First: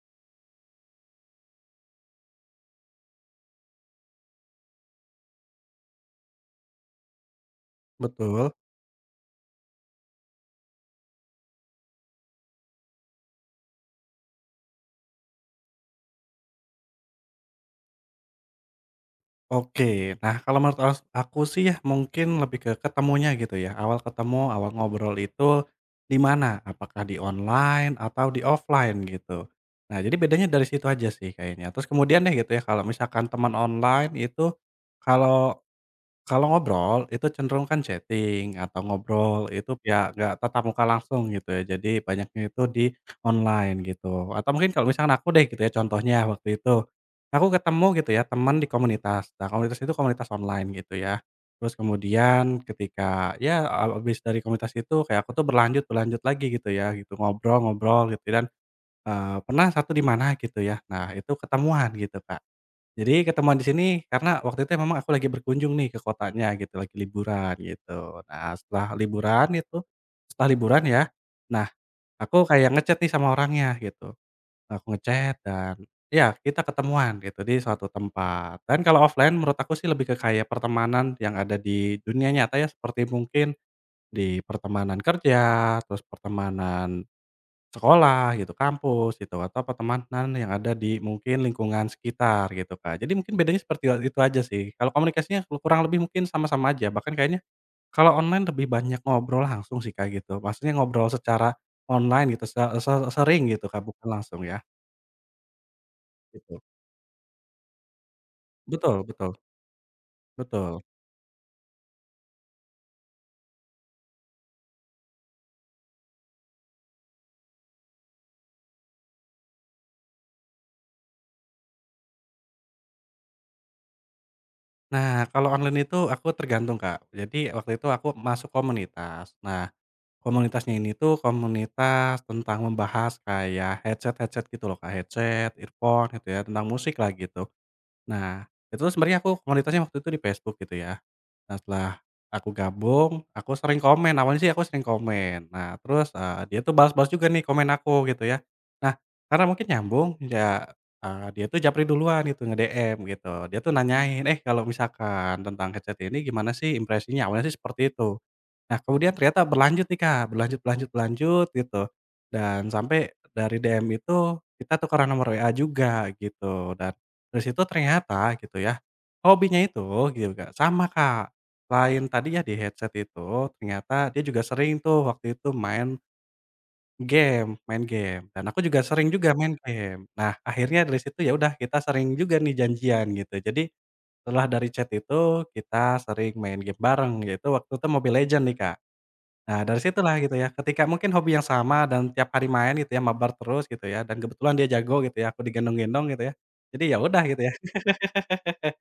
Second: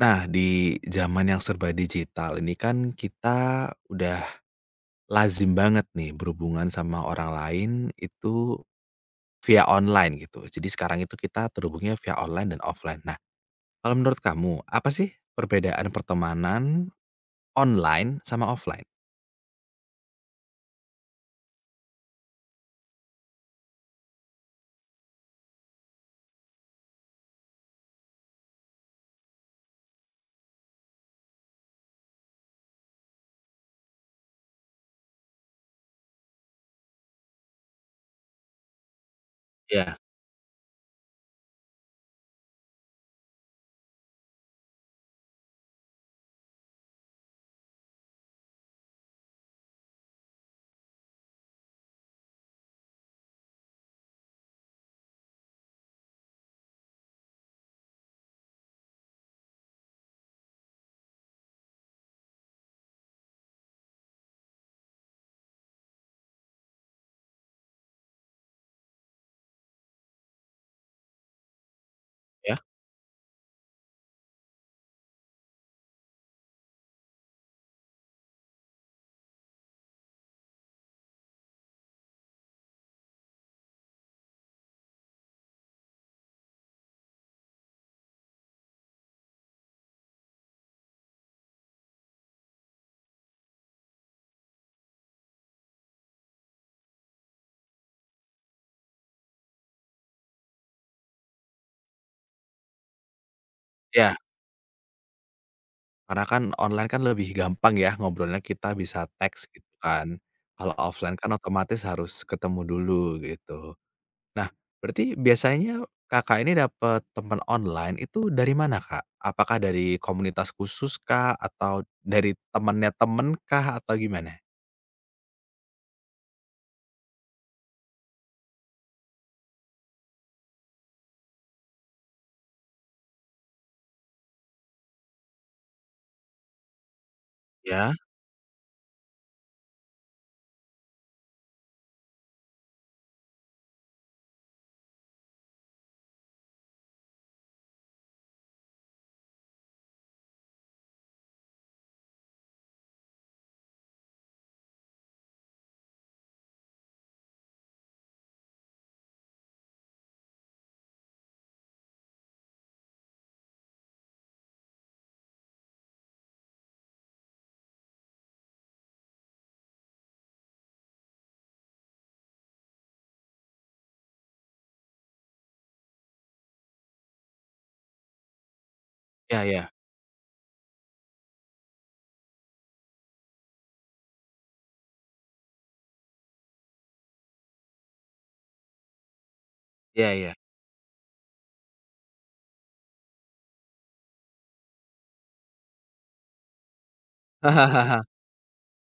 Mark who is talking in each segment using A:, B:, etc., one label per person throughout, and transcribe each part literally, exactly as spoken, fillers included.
A: Nah, di zaman yang serba digital ini kan kita udah lazim banget nih berhubungan sama orang lain
B: Betul,
A: itu via online gitu. Jadi sekarang itu kita terhubungnya via online dan offline. Nah, kalau menurut kamu apa sih perbedaan pertemanan online sama offline?
B: oke. Nah, kalau menurut as aku sih ya mungkin lebih ke ketemunya gitu ya, awal ketemu, awal ngobrol itu di mana, apakah di online atau di offline gitu. Nah, jadi bedanya dari situ aja sih kayaknya. Terus kemudian deh gitu ya kalau misalkan teman online itu kalau Kalau ngobrol itu cenderung kan chatting atau ngobrol itu
A: Iya,
B: ya nggak tatap muka langsung gitu ya, jadi banyaknya itu di online gitu. Atau mungkin kalau misalkan aku deh gitu ya contohnya waktu itu, aku ketemu gitu ya teman di komunitas. Nah komunitas itu komunitas online gitu ya. Terus kemudian ketika ya habis dari komunitas itu kayak aku tuh berlanjut berlanjut lagi gitu ya gitu ngobrol-ngobrol gitu dan, eee, pernah satu di mana gitu ya, nah itu ketemuan gitu Kak. Jadi ketemuan di sini karena waktu itu memang aku lagi berkunjung nih ke kotanya gitu, lagi liburan gitu. Nah, setelah liburan itu setelah liburan ya, nah aku
A: ya.
B: kayak ngechat nih sama orangnya gitu. Aku ngechat dan ya kita ketemuan gitu di suatu tempat. Dan kalau offline menurut aku sih lebih ke kayak pertemanan yang ada di dunia nyata ya, seperti mungkin di pertemanan kerja, terus pertemanan sekolah gitu, kampus gitu, atau pertemanan yang ada di mungkin lingkungan sekitar gitu, Kak. Jadi mungkin bedanya seperti itu aja sih. Kalau komunikasinya kurang lebih mungkin sama-sama aja, bahkan kayaknya kalau online lebih banyak ngobrol langsung sih, Kak, gitu. Maksudnya ngobrol secara online gitu, se se sering gitu, Kak, bukan
A: Iya.
B: langsung ya,
A: Karena kan
B: gitu.
A: online kan lebih gampang ya ngobrolnya, kita
B: Betul
A: bisa
B: betul
A: teks gitu kan. Kalau
B: betul.
A: offline kan otomatis harus ketemu dulu gitu. Nah, berarti biasanya Kakak ini dapat teman online itu dari mana, Kak? Apakah dari komunitas khusus kah? Atau dari temennya temen kah? Atau gimana?
B: Nah, kalau online itu aku tergantung, Kak. Jadi waktu itu aku masuk komunitas. Nah komunitasnya ini tuh komunitas tentang membahas kayak headset-headset gitu loh Kak, headset, earphone gitu ya, tentang musik lah gitu.
A: Ya?
B: Nah, itu tuh sebenarnya aku komunitasnya waktu itu di Facebook gitu ya. Nah, setelah aku gabung, aku sering komen, awalnya sih aku sering komen. Nah, terus, eee, dia tuh balas-balas juga nih komen aku gitu ya. Nah, karena mungkin nyambung ya, eee, dia tuh japri duluan gitu nge-D M gitu. Dia tuh nanyain, "Eh, kalau misalkan tentang headset ini gimana sih impresinya?" Awalnya sih seperti itu. Nah, kemudian ternyata berlanjut nih, Kak, berlanjut berlanjut berlanjut gitu, dan sampai dari D M itu kita tukeran nomor W A juga gitu, dan dari situ ternyata gitu ya, hobinya itu gitu, Kak, sama, Kak. Lain tadi ya di headset itu, ternyata dia juga sering tuh waktu itu main game main game, dan aku juga sering juga
A: Ya,
B: main
A: ya.
B: game. Nah, akhirnya dari situ ya udah kita sering juga nih janjian gitu. Jadi setelah dari chat itu kita sering main game bareng, yaitu waktu itu Mobile Legend nih, Kak. Nah, dari
A: Ya,
B: situlah
A: ya.
B: gitu ya, ketika mungkin hobi yang sama dan tiap hari main gitu ya, mabar terus gitu ya, dan kebetulan dia jago gitu ya, aku digendong-gendong gitu ya. Jadi ya udah gitu ya,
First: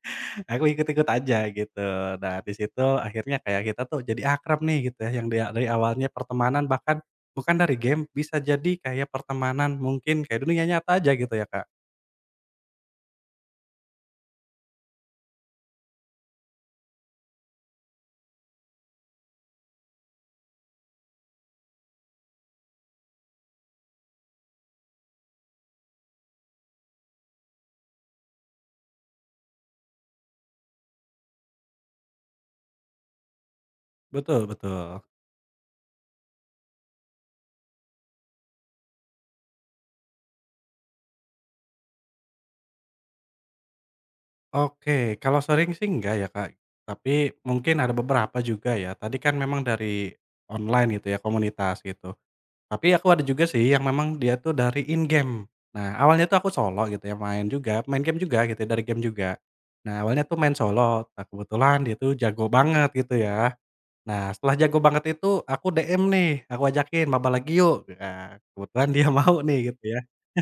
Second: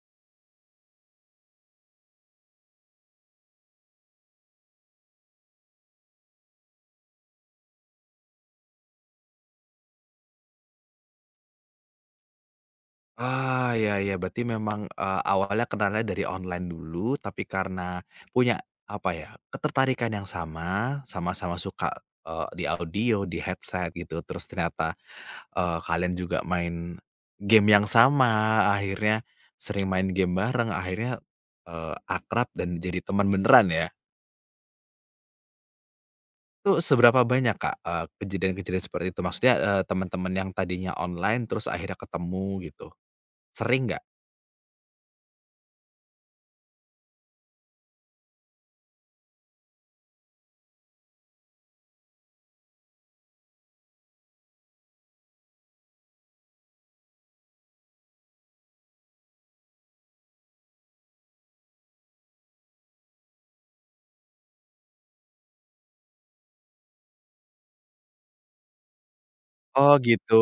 B: aku ikut-ikut aja gitu. Nah, di situ akhirnya kayak kita tuh jadi akrab nih gitu ya, yang dia dari awalnya pertemanan bahkan bukan dari game, bisa jadi kayak pertemanan mungkin kayak dunia nyata aja gitu ya, Kak.
A: Ah, ya, ya, berarti memang, eee, awalnya kenalnya dari online dulu, tapi karena punya, apa ya, ketertarikan yang sama, sama-sama suka, eee, di audio, di headset gitu, terus ternyata eee, kalian juga main game yang sama, akhirnya sering main game bareng, akhirnya, eee, akrab dan jadi teman beneran ya.
B: Betul betul.
A: Itu seberapa banyak Kak, eee, kejadian-kejadian seperti itu? Maksudnya, eee, teman-teman yang tadinya online terus akhirnya ketemu gitu, sering nggak?
B: Oke, kalau sering sih enggak ya, Kak. Tapi mungkin ada beberapa juga ya. Tadi kan memang dari online gitu ya, komunitas gitu. Tapi aku ada juga sih yang memang dia tuh dari in-game. Nah, awalnya tuh aku solo gitu ya, main juga main game juga gitu ya, dari game juga. Nah, awalnya tuh main solo, nah kebetulan dia tuh jago banget gitu ya. Nah, setelah jago banget itu aku D M nih, aku ajakin, "Mabar lagi yuk." Nah, kebetulan dia mau nih gitu
A: Oh
B: ya.
A: gitu,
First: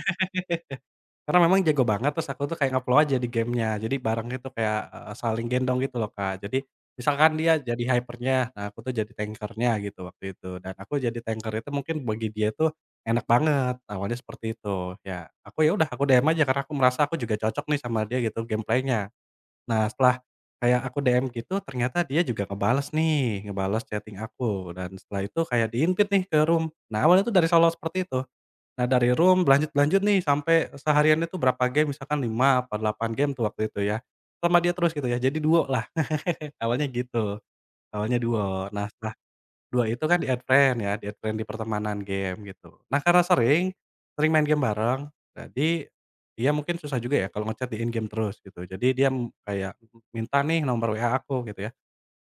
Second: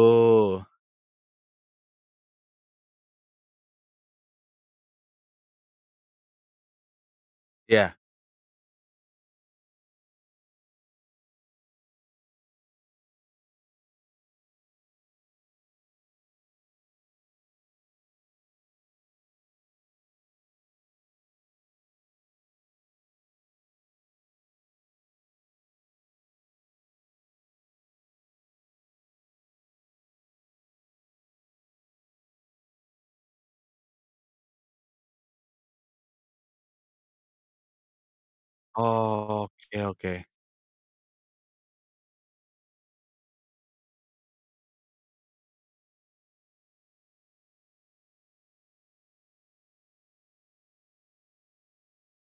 B: Karena memang jago banget, terus aku tuh kayak nge-flow aja di gamenya. Jadi bareng itu kayak, eee, saling gendong gitu loh, Kak. Jadi misalkan dia jadi
A: ya.
B: hyper-nya, nah aku tuh jadi tanker-nya gitu waktu itu. Dan aku jadi tanker itu mungkin bagi dia tuh enak banget, awalnya seperti itu. Ya aku ya udah aku D M aja karena aku merasa aku juga cocok nih sama dia gitu game-play-nya. Nah setelah kayak aku D M gitu, ternyata dia juga ngebales nih, ngebales chatting aku. Dan setelah itu kayak diinvite nih ke room. Nah awalnya tuh dari solo seperti itu. Nah dari room berlanjut-lanjut nih sampai sehariannya tuh berapa game misalkan lima apa delapan game tuh waktu itu ya, sama dia terus gitu ya jadi duo lah awalnya gitu, awalnya duo. Nah setelah
A: Oke,
B: duo itu
A: oke.
B: kan di-add friend ya, di-add friend di pertemanan game gitu. Nah karena sering, sering main game bareng jadi dia mungkin susah juga ya kalau ngechat di in-game terus gitu jadi dia m- kayak minta nih nomor W A aku gitu ya.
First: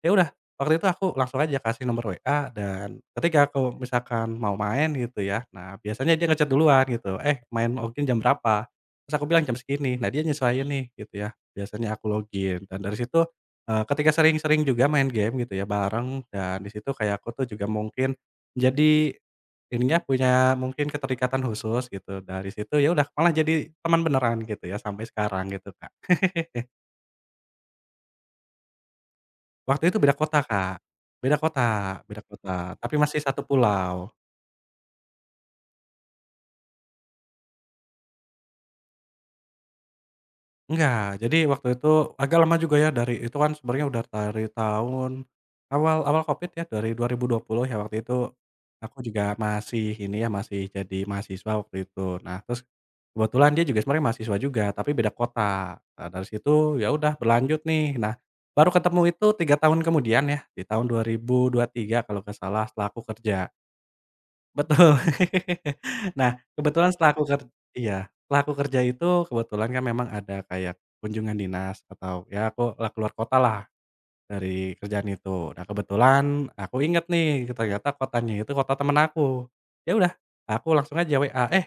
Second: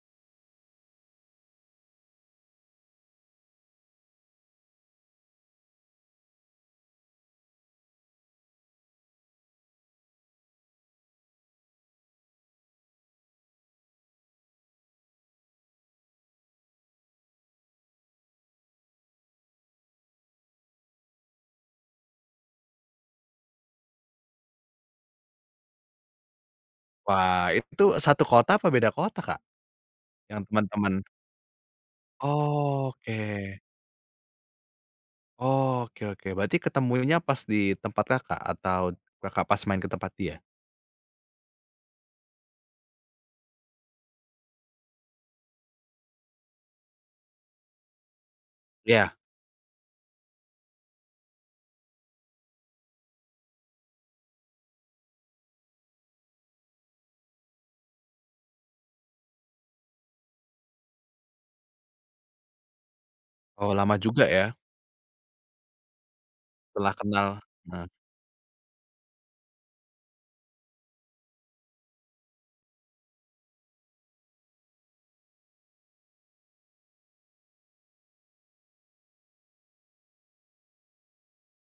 B: Ya udah, waktu itu aku langsung aja kasih nomor W A dan ketika aku misalkan mau main gitu ya, nah biasanya dia nge duluan gitu, "Eh, main login jam berapa?" Terus aku bilang, "Jam segini." Nah dia nyesuaiin nih gitu ya, biasanya aku login dan dari situ, eee, ketika sering-sering juga main game gitu ya bareng dan di situ kayak aku tuh juga mungkin jadi ininya punya mungkin keterikatan khusus gitu, dari situ ya udah malah jadi teman beneran gitu ya sampai sekarang gitu, Kak.
A: Wah, itu satu kota apa beda kota Kak,
B: Waktu itu beda kota,
A: yang
B: Kak.
A: teman-teman?
B: Beda kota beda kota, tapi masih satu
A: Oke.
B: pulau.
A: Oke, oke, berarti ketemunya pas di tempat Kakak atau Kakak pas main ke tempat dia?
B: Enggak, jadi waktu itu agak lama juga ya dari itu kan sebenarnya udah dari tahun awal awal Covid ya, dari dua ribu dua puluh ya waktu itu aku
A: Iya.
B: juga masih ini ya, masih jadi mahasiswa waktu itu. Nah, terus kebetulan dia juga sebenarnya mahasiswa juga, tapi beda kota. Nah, dari situ ya udah berlanjut nih. Nah, baru ketemu itu tiga tahun kemudian ya, di tahun dua ribu dua puluh tiga kalau nggak salah setelah aku kerja.
A: Oh, lama juga ya
B: Betul. Nah, kebetulan
A: setelah
B: setelah aku
A: kenal,
B: ker
A: nah,
B: iya, setelah aku kerja itu kebetulan kan memang ada kayak kunjungan dinas atau ya aku lah keluar kota lah dari kerjaan itu. Nah, kebetulan aku inget nih, ternyata kotanya itu kota temen aku. Ya udah, aku langsung aja W A, "Eh,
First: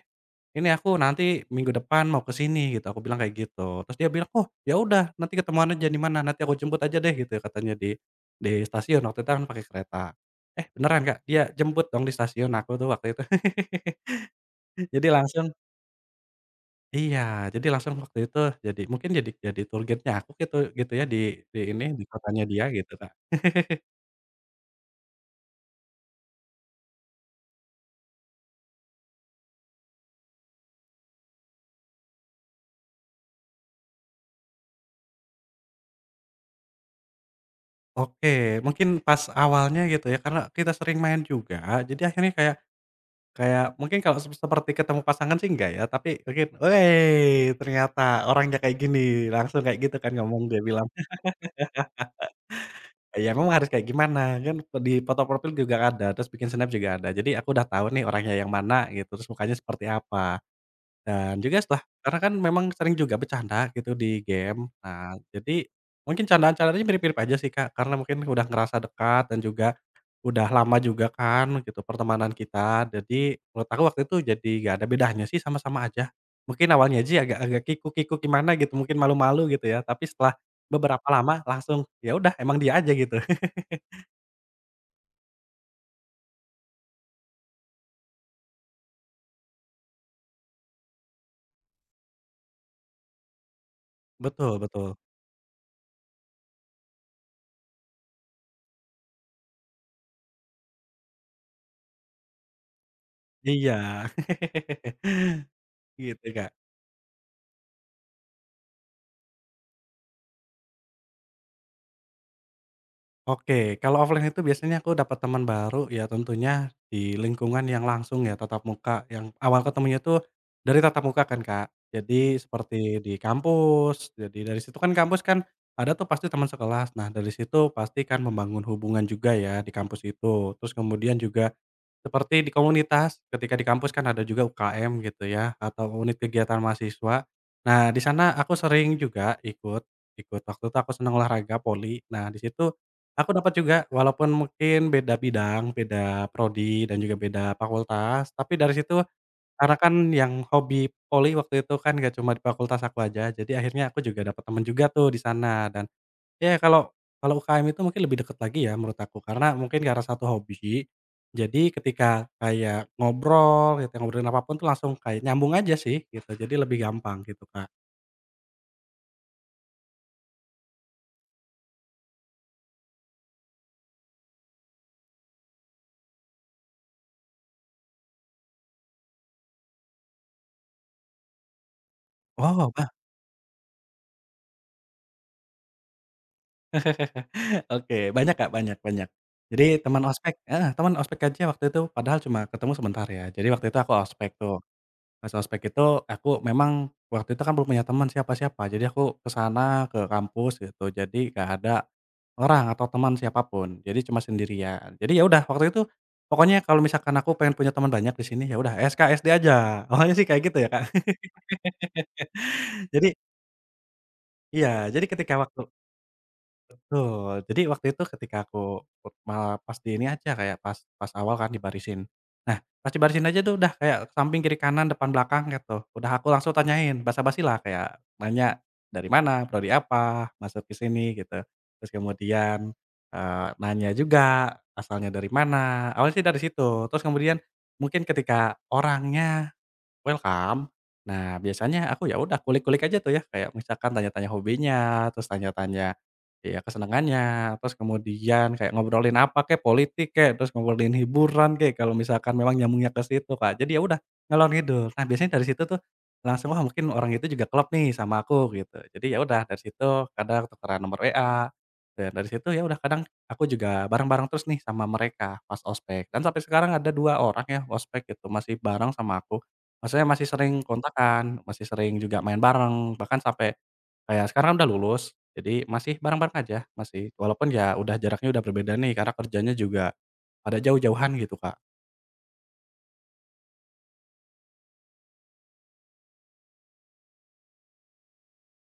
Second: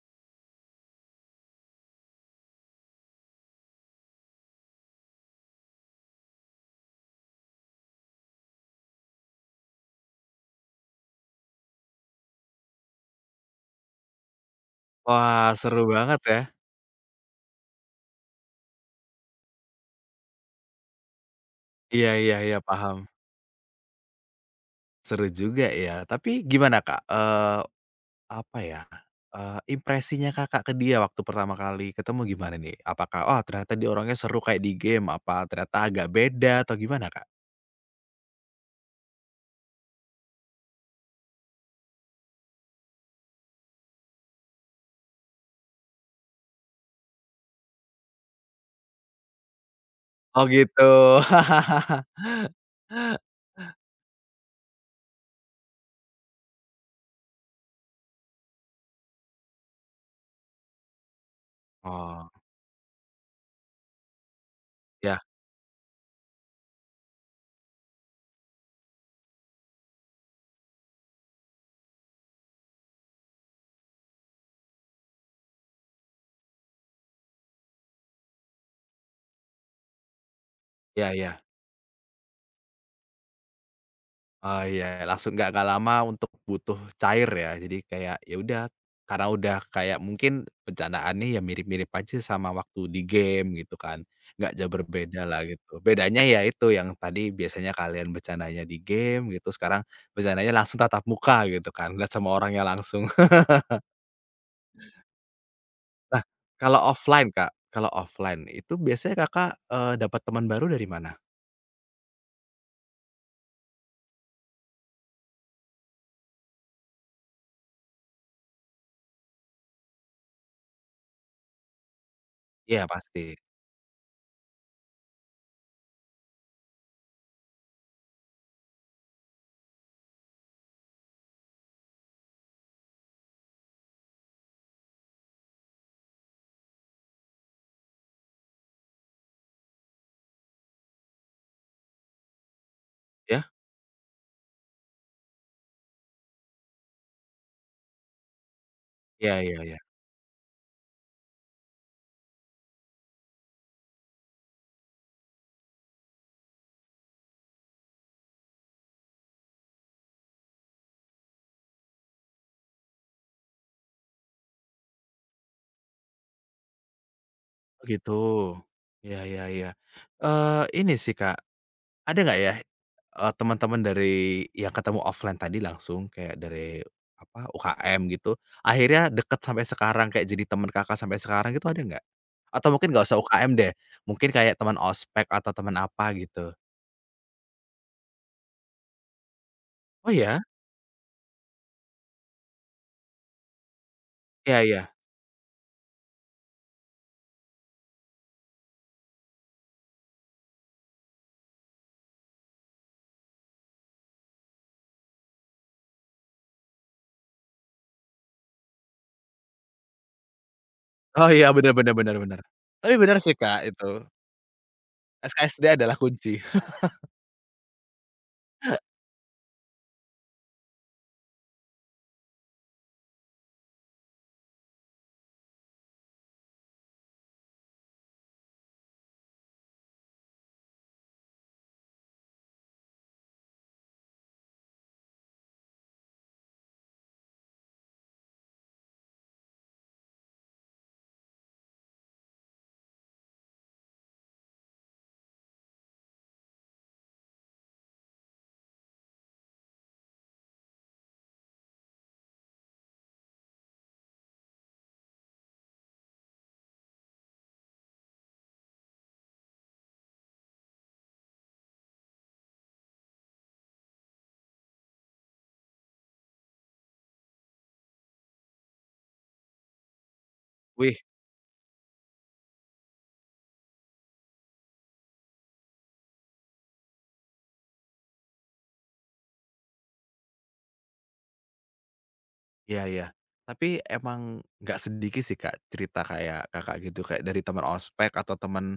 B: ini aku nanti minggu depan mau ke sini," gitu, aku bilang kayak gitu. Terus dia bilang, "Oh, ya udah nanti ketemuan aja di mana, nanti aku jemput aja deh," gitu ya, katanya di di stasiun, waktu itu kan pakai kereta. Eh, beneran Kak, dia jemput dong di stasiun aku tuh waktu itu. Jadi langsung
A: wah seru banget ya,
B: iya, jadi langsung waktu itu jadi mungkin jadi jadi tour guide-nya aku gitu gitu ya di di ini, di
A: iya iya
B: kotanya
A: iya
B: dia gitu,
A: paham,
B: Kak.
A: seru juga ya tapi gimana Kak, eee, apa ya, eee, impresinya Kakak ke dia waktu pertama kali ketemu gimana nih? Apakah, "Wah ternyata dia orangnya seru kayak di game," apa ternyata agak beda atau gimana Kak?
B: Oke, mungkin pas awalnya gitu ya, karena kita sering main juga, jadi akhirnya kayak kayak mungkin kalau sep seperti ketemu pasangan sih enggak ya, tapi mungkin, "Wei, ternyata orangnya kayak gini," langsung kayak gitu kan ngomong,
A: Oh
B: dia bilang,
A: gitu.
B: "Ya memang harus kayak gimana," kan di foto profil juga ada, terus bikin snap juga ada. Jadi aku udah tahu nih orangnya yang mana gitu, terus mukanya seperti apa. Dan juga setelah karena
A: Oh,
B: kan memang sering juga bercanda gitu di game. Nah,
A: iya,
B: jadi mungkin candaan-candaannya mirip-mirip aja sih, Kak, karena mungkin udah ngerasa dekat dan juga udah lama juga kan gitu pertemanan kita, jadi menurut aku waktu itu jadi gak ada bedanya sih sama-sama aja. Mungkin awalnya aja agak agak kikuk-kikuk gimana gitu, mungkin malu-malu gitu ya, tapi setelah beberapa
A: iya iya.
B: lama langsung, ya udah emang dia aja gitu.
A: Oh iya, langsung nggak nggak lama untuk butuh cair ya. Jadi kayak, ya udah, karena udah kayak mungkin bercandaannya ya mirip-mirip aja sama waktu di game gitu kan, nggak
B: Betul
A: jauh
B: betul.
A: berbeda lah gitu. Bedanya ya itu yang tadi biasanya kalian bercandanya di game gitu, sekarang bercandanya langsung tatap muka gitu kan, lihat sama orangnya langsung.
B: Iya.
A: Nah,
B: Gitu, kan
A: kalau offline Kak, kalau offline itu biasanya Kakak, eee, dapat teman baru dari mana?
B: Oke, kalau offline itu biasanya aku dapat teman baru ya tentunya di lingkungan yang langsung ya tatap muka, yang awal ketemunya tuh dari tatap muka kan, Kak. Jadi
A: Iya
B: seperti di
A: pasti,
B: kampus, jadi dari situ kan kampus kan ada tuh pasti teman sekelas. Nah, dari situ pasti kan membangun hubungan juga ya di kampus itu. Terus kemudian juga seperti di komunitas, ketika di kampus kan ada juga U K M gitu ya atau unit kegiatan mahasiswa. Nah, di sana aku sering juga ikut ikut waktu itu aku senang olahraga poli. Nah, di situ aku
A: ya?
B: dapat juga, walaupun mungkin beda bidang, beda prodi dan juga beda fakultas, tapi dari situ
A: Iya, iya,
B: karena
A: iya.
B: kan yang hobi voli waktu itu kan gak cuma di fakultas aku aja, jadi akhirnya aku juga dapat temen juga tuh di sana dan ya kalau kalau U K M itu mungkin lebih deket lagi ya menurut aku, karena mungkin karena satu hobi, jadi ketika kayak ngobrol gitu, ngobrolin apapun tuh langsung kayak nyambung aja sih gitu, jadi lebih gampang gitu, Kak.
A: Oh gitu. Ya, ya, ya. Eee, ini sih Kak, ada nggak ya, eee, teman-teman dari yang ketemu offline tadi langsung kayak dari, apa, U K M gitu, akhirnya deket sampai sekarang kayak jadi teman Kakak sampai sekarang gitu ada nggak?
B: Wow,
A: Atau mungkin nggak usah U K M deh, mungkin kayak teman ospek atau teman apa gitu?
B: oke, banyak Kak, banyak banyak. Jadi teman
A: Oh
B: ospek
A: ya?
B: heeh, teman ospek aja waktu itu padahal cuma ketemu sebentar ya. Jadi waktu itu aku ospek tuh,
A: Iya, iya.
B: pas ospek itu aku memang waktu itu kan belum punya teman siapa-siapa, jadi aku ke sana, ke kampus gitu, jadi nggak ada orang atau teman siapapun. Jadi cuma sendirian. Jadi ya udah waktu itu pokoknya kalau misalkan aku pengen punya teman banyak di sini, ya udah S K S D aja, awalnya sih kayak gitu ya Kak.
A: Oh iya, benar-benar benar-benar. Tapi
B: Jadi
A: benar sih Kak itu,
B: iya, jadi ketika waktu
A: S K S D adalah kunci.
B: Betul. Jadi waktu itu ketika aku put malah pas di ini aja kayak pas pas awal kan dibarisin. Nah, pas dibarisin aja tuh udah kayak samping, kiri, kanan, depan, belakang gitu. Udah aku langsung tanyain, basa basi lah kayak nanya, "Dari mana? Prodi apa? Masuk ke sini?" Gitu. Terus kemudian, eee, nanya juga asalnya dari mana, awalnya sih dari situ. Terus kemudian mungkin ketika orangnya welcome. Nah, biasanya aku ya udah kulik-kulik aja tuh ya, kayak misalkan tanya-tanya hobinya, terus tanya-tanya, ya kesenangannya, terus kemudian kayak ngobrolin apa kayak politik kek, terus ngobrolin hiburan kek, kalau misalkan memang nyambungnya ke situ, Kak. Jadi ya udah, ngalor ngidul. Nah, biasanya dari situ tuh langsung, wah mungkin orang itu juga klop nih sama aku, gitu. Jadi ya udah, dari situ kadang tukeran nomor we a, dan dari situ ya udah kadang aku juga bareng-bareng terus nih sama mereka pas ospek. Dan sampai sekarang ada dua orang ya ospek gitu, masih bareng sama aku. Maksudnya masih sering
A: Wih.
B: kontakan masih sering juga main bareng, bahkan sampai kayak sekarang udah lulus, jadi masih bareng-bareng aja, masih. Walaupun ya udah jaraknya udah berbeda nih, karena kerjanya juga pada jauh-jauhan gitu, Kak.
A: Iya, iya. Tapi emang nggak sedikit sih, Kak, cerita kayak Kakak gitu, kayak dari teman ospek atau teman,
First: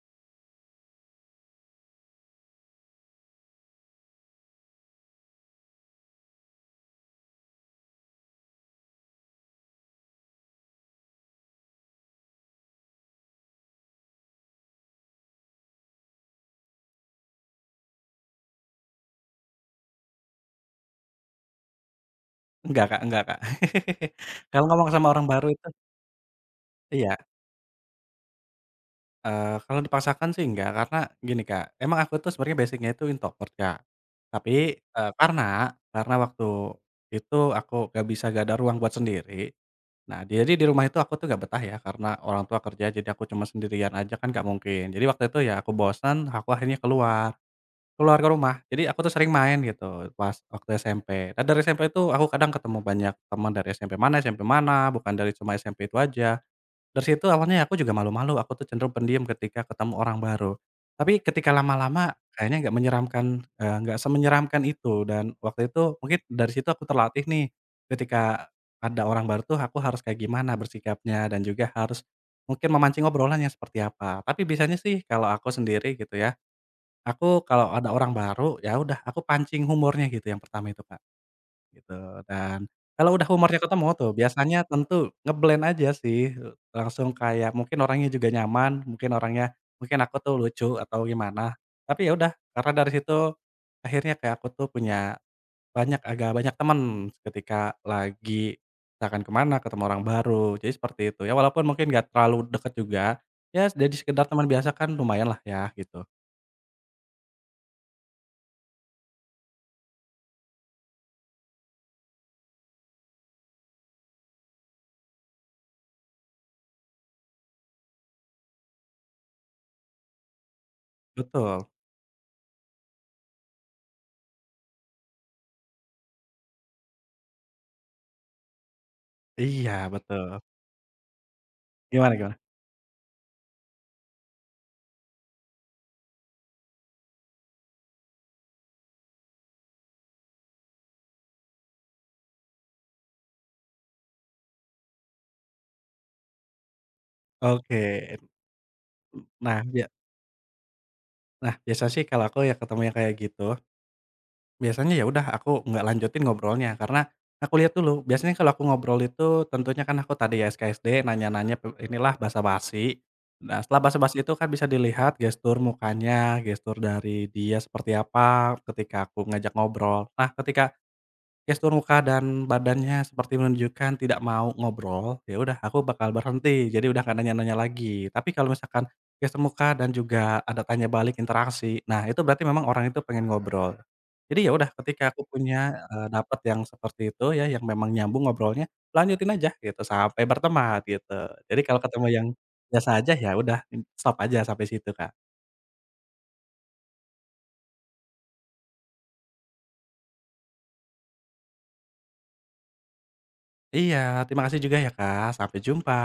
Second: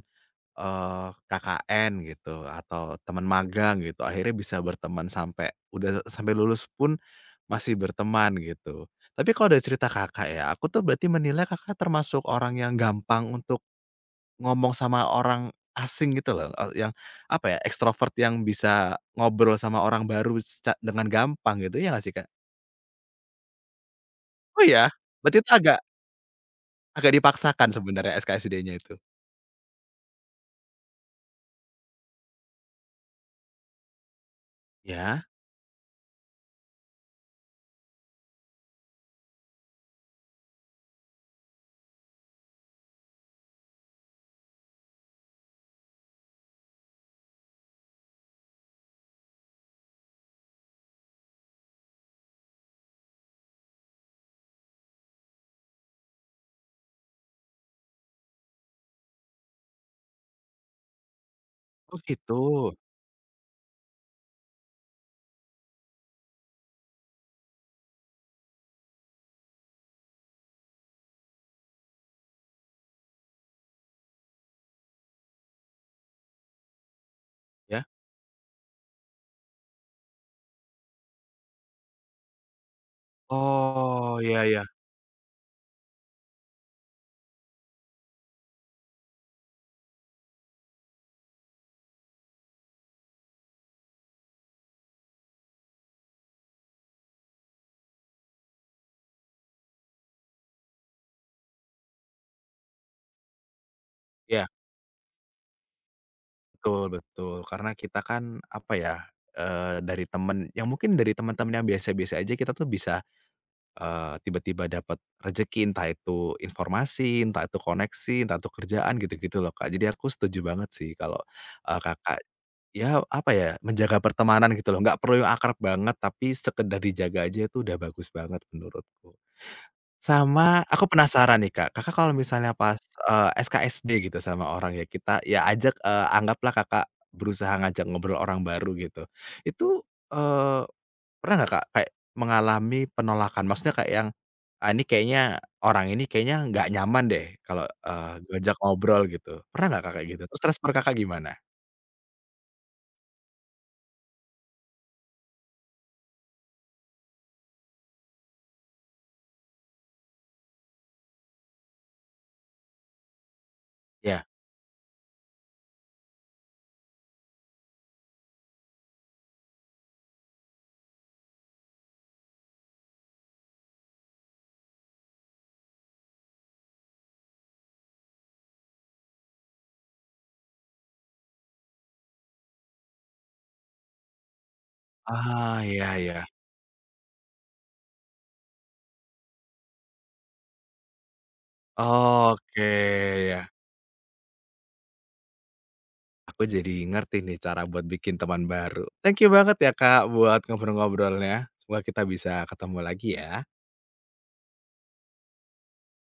A: eee, K K N gitu, atau teman magang gitu, akhirnya bisa berteman sampai udah sampai lulus pun masih berteman gitu. Tapi kalau dari cerita Kakak ya, aku tuh berarti menilai Kakak termasuk orang yang gampang untuk ngomong sama orang asing gitu loh, eee, yang apa ya, ekstrovert yang bisa ngobrol sama orang baru seca dengan gampang gitu, ya nggak sih, Kak?
B: Enggak Kak, enggak Kak. Kalau
A: Oh ya?
B: ngomong sama orang
A: Berarti
B: baru
A: itu
B: itu
A: agak. Agak
B: iya.
A: dipaksakan sebenarnya S K S D-nya itu.
B: Eee, kalau dipaksakan sih enggak, karena gini, Kak, emang aku tuh sebenarnya basic-nya itu introvert, Kak. Tapi, eee,
A: Ya?
B: karena karena waktu itu aku nggak bisa, nggak ada ruang buat sendiri. Nah, jadi di rumah itu aku tuh nggak betah ya, karena orang tua kerja, jadi aku cuma sendirian aja kan nggak mungkin. Jadi waktu itu ya aku bosan aku akhirnya keluar, keluar ke rumah. Jadi aku tuh sering main gitu pas waktu S M P. Nah, dari S M P itu aku kadang ketemu banyak teman dari S M P mana S M P mana, bukan dari cuma S M P itu aja. Dari situ awalnya aku juga malu-malu, aku tuh cenderung pendiam ketika ketemu orang baru. Tapi ketika
A: Oh
B: lama-lama
A: gitu?
B: kayaknya nggak menyeramkan, eee, nggak semenyeramkan itu dan waktu itu mungkin dari situ aku terlatih nih, ketika ada orang baru tuh aku harus kayak gimana bersikapnya dan juga harus mungkin memancing obrolan yang seperti apa. Tapi biasanya sih kalau aku sendiri gitu ya, aku kalau
A: Ya?
B: ada orang baru, ya udah aku pancing humornya gitu yang pertama itu, Kak. Gitu, dan kalau udah humornya ketemu tuh
A: Oh, iya,
B: biasanya
A: iya.
B: tentu nge aja sih, langsung kayak mungkin orangnya juga nyaman, mungkin orangnya mungkin aku tuh lucu atau gimana. Tapi ya udah, karena dari situ akhirnya kayak aku tuh punya banyak agak banyak teman ketika lagi misalkan kemana ketemu orang baru, jadi seperti itu. Ya walaupun mungkin gak terlalu deket juga, ya jadi sekedar teman
A: Iya,
B: biasa kan lumayan lah ya gitu.
A: betul, betul. Karena kita kan, apa ya, eee, dari temen yang mungkin dari teman-teman yang biasa-biasa aja kita tuh bisa, eee, tiba-tiba dapat rezeki, entah itu informasi, entah itu koneksi, entah itu kerjaan, gitu-gitu loh, Kak. Jadi aku setuju banget sih kalau,
B: Betul.
A: eee, Kakak, ya, apa ya, menjaga pertemanan gitu loh, nggak perlu yang akrab banget, tapi sekedar dijaga aja itu udah bagus banget menurutku.
B: Iya betul.
A: Sama aku penasaran nih, Kak. Kakak kalau
B: Gimana gimana?
A: misalnya pas, eee, S K S D gitu sama orang ya, kita ya ajak, eee, anggaplah Kakak berusaha ngajak ngobrol orang baru gitu. Itu, eee, pernah nggak, Kak, kayak mengalami penolakan? Maksudnya kayak yang, "Ah, ini kayaknya orang ini kayaknya nggak nyaman deh kalau,
B: Oke,
A: eee, gue ajak ngobrol," gitu.
B: nah,
A: Pernah nggak,
B: ya.
A: Kak, kayak gitu? Terus respon Kakak gimana?
B: Nah, biasa sih kalau aku ya ketemu yang kayak gitu, biasanya ya udah aku nggak lanjutin ngobrolnya, karena aku lihat dulu, biasanya kalau aku ngobrol itu tentunya kan aku tadi ya S K S D nanya-nanya pe inilah basa-basi. Nah, setelah basa-basi
A: Iya.
B: itu kan bisa dilihat gestur mukanya, gestur dari dia seperti apa ketika aku ngajak ngobrol. Nah, ketika gestur muka dan badannya seperti menunjukkan tidak mau ngobrol, ya udah aku bakal berhenti, jadi udah nggak nanya-nanya lagi. Tapi kalau misalkan gestur muka dan juga ada tanya balik interaksi, nah itu berarti memang orang itu pengen ngobrol. Jadi ya udah ketika aku
A: Ah,
B: punya,
A: iya,
B: eee,
A: iya.
B: dapat yang seperti itu ya, yang memang nyambung ngobrolnya, lanjutin aja gitu sampai berteman gitu. Jadi kalau ketemu yang
A: Oke,
B: biasa aja, ya
A: ya.
B: udah stop aja sampai situ, Kak.
A: Aku jadi ngerti nih cara buat bikin teman baru. Thank you banget ya Kak buat ngobrol-ngobrolnya. Semoga kita bisa ketemu lagi ya.
B: Iya, terima kasih juga ya, Kak. Sampai jumpa.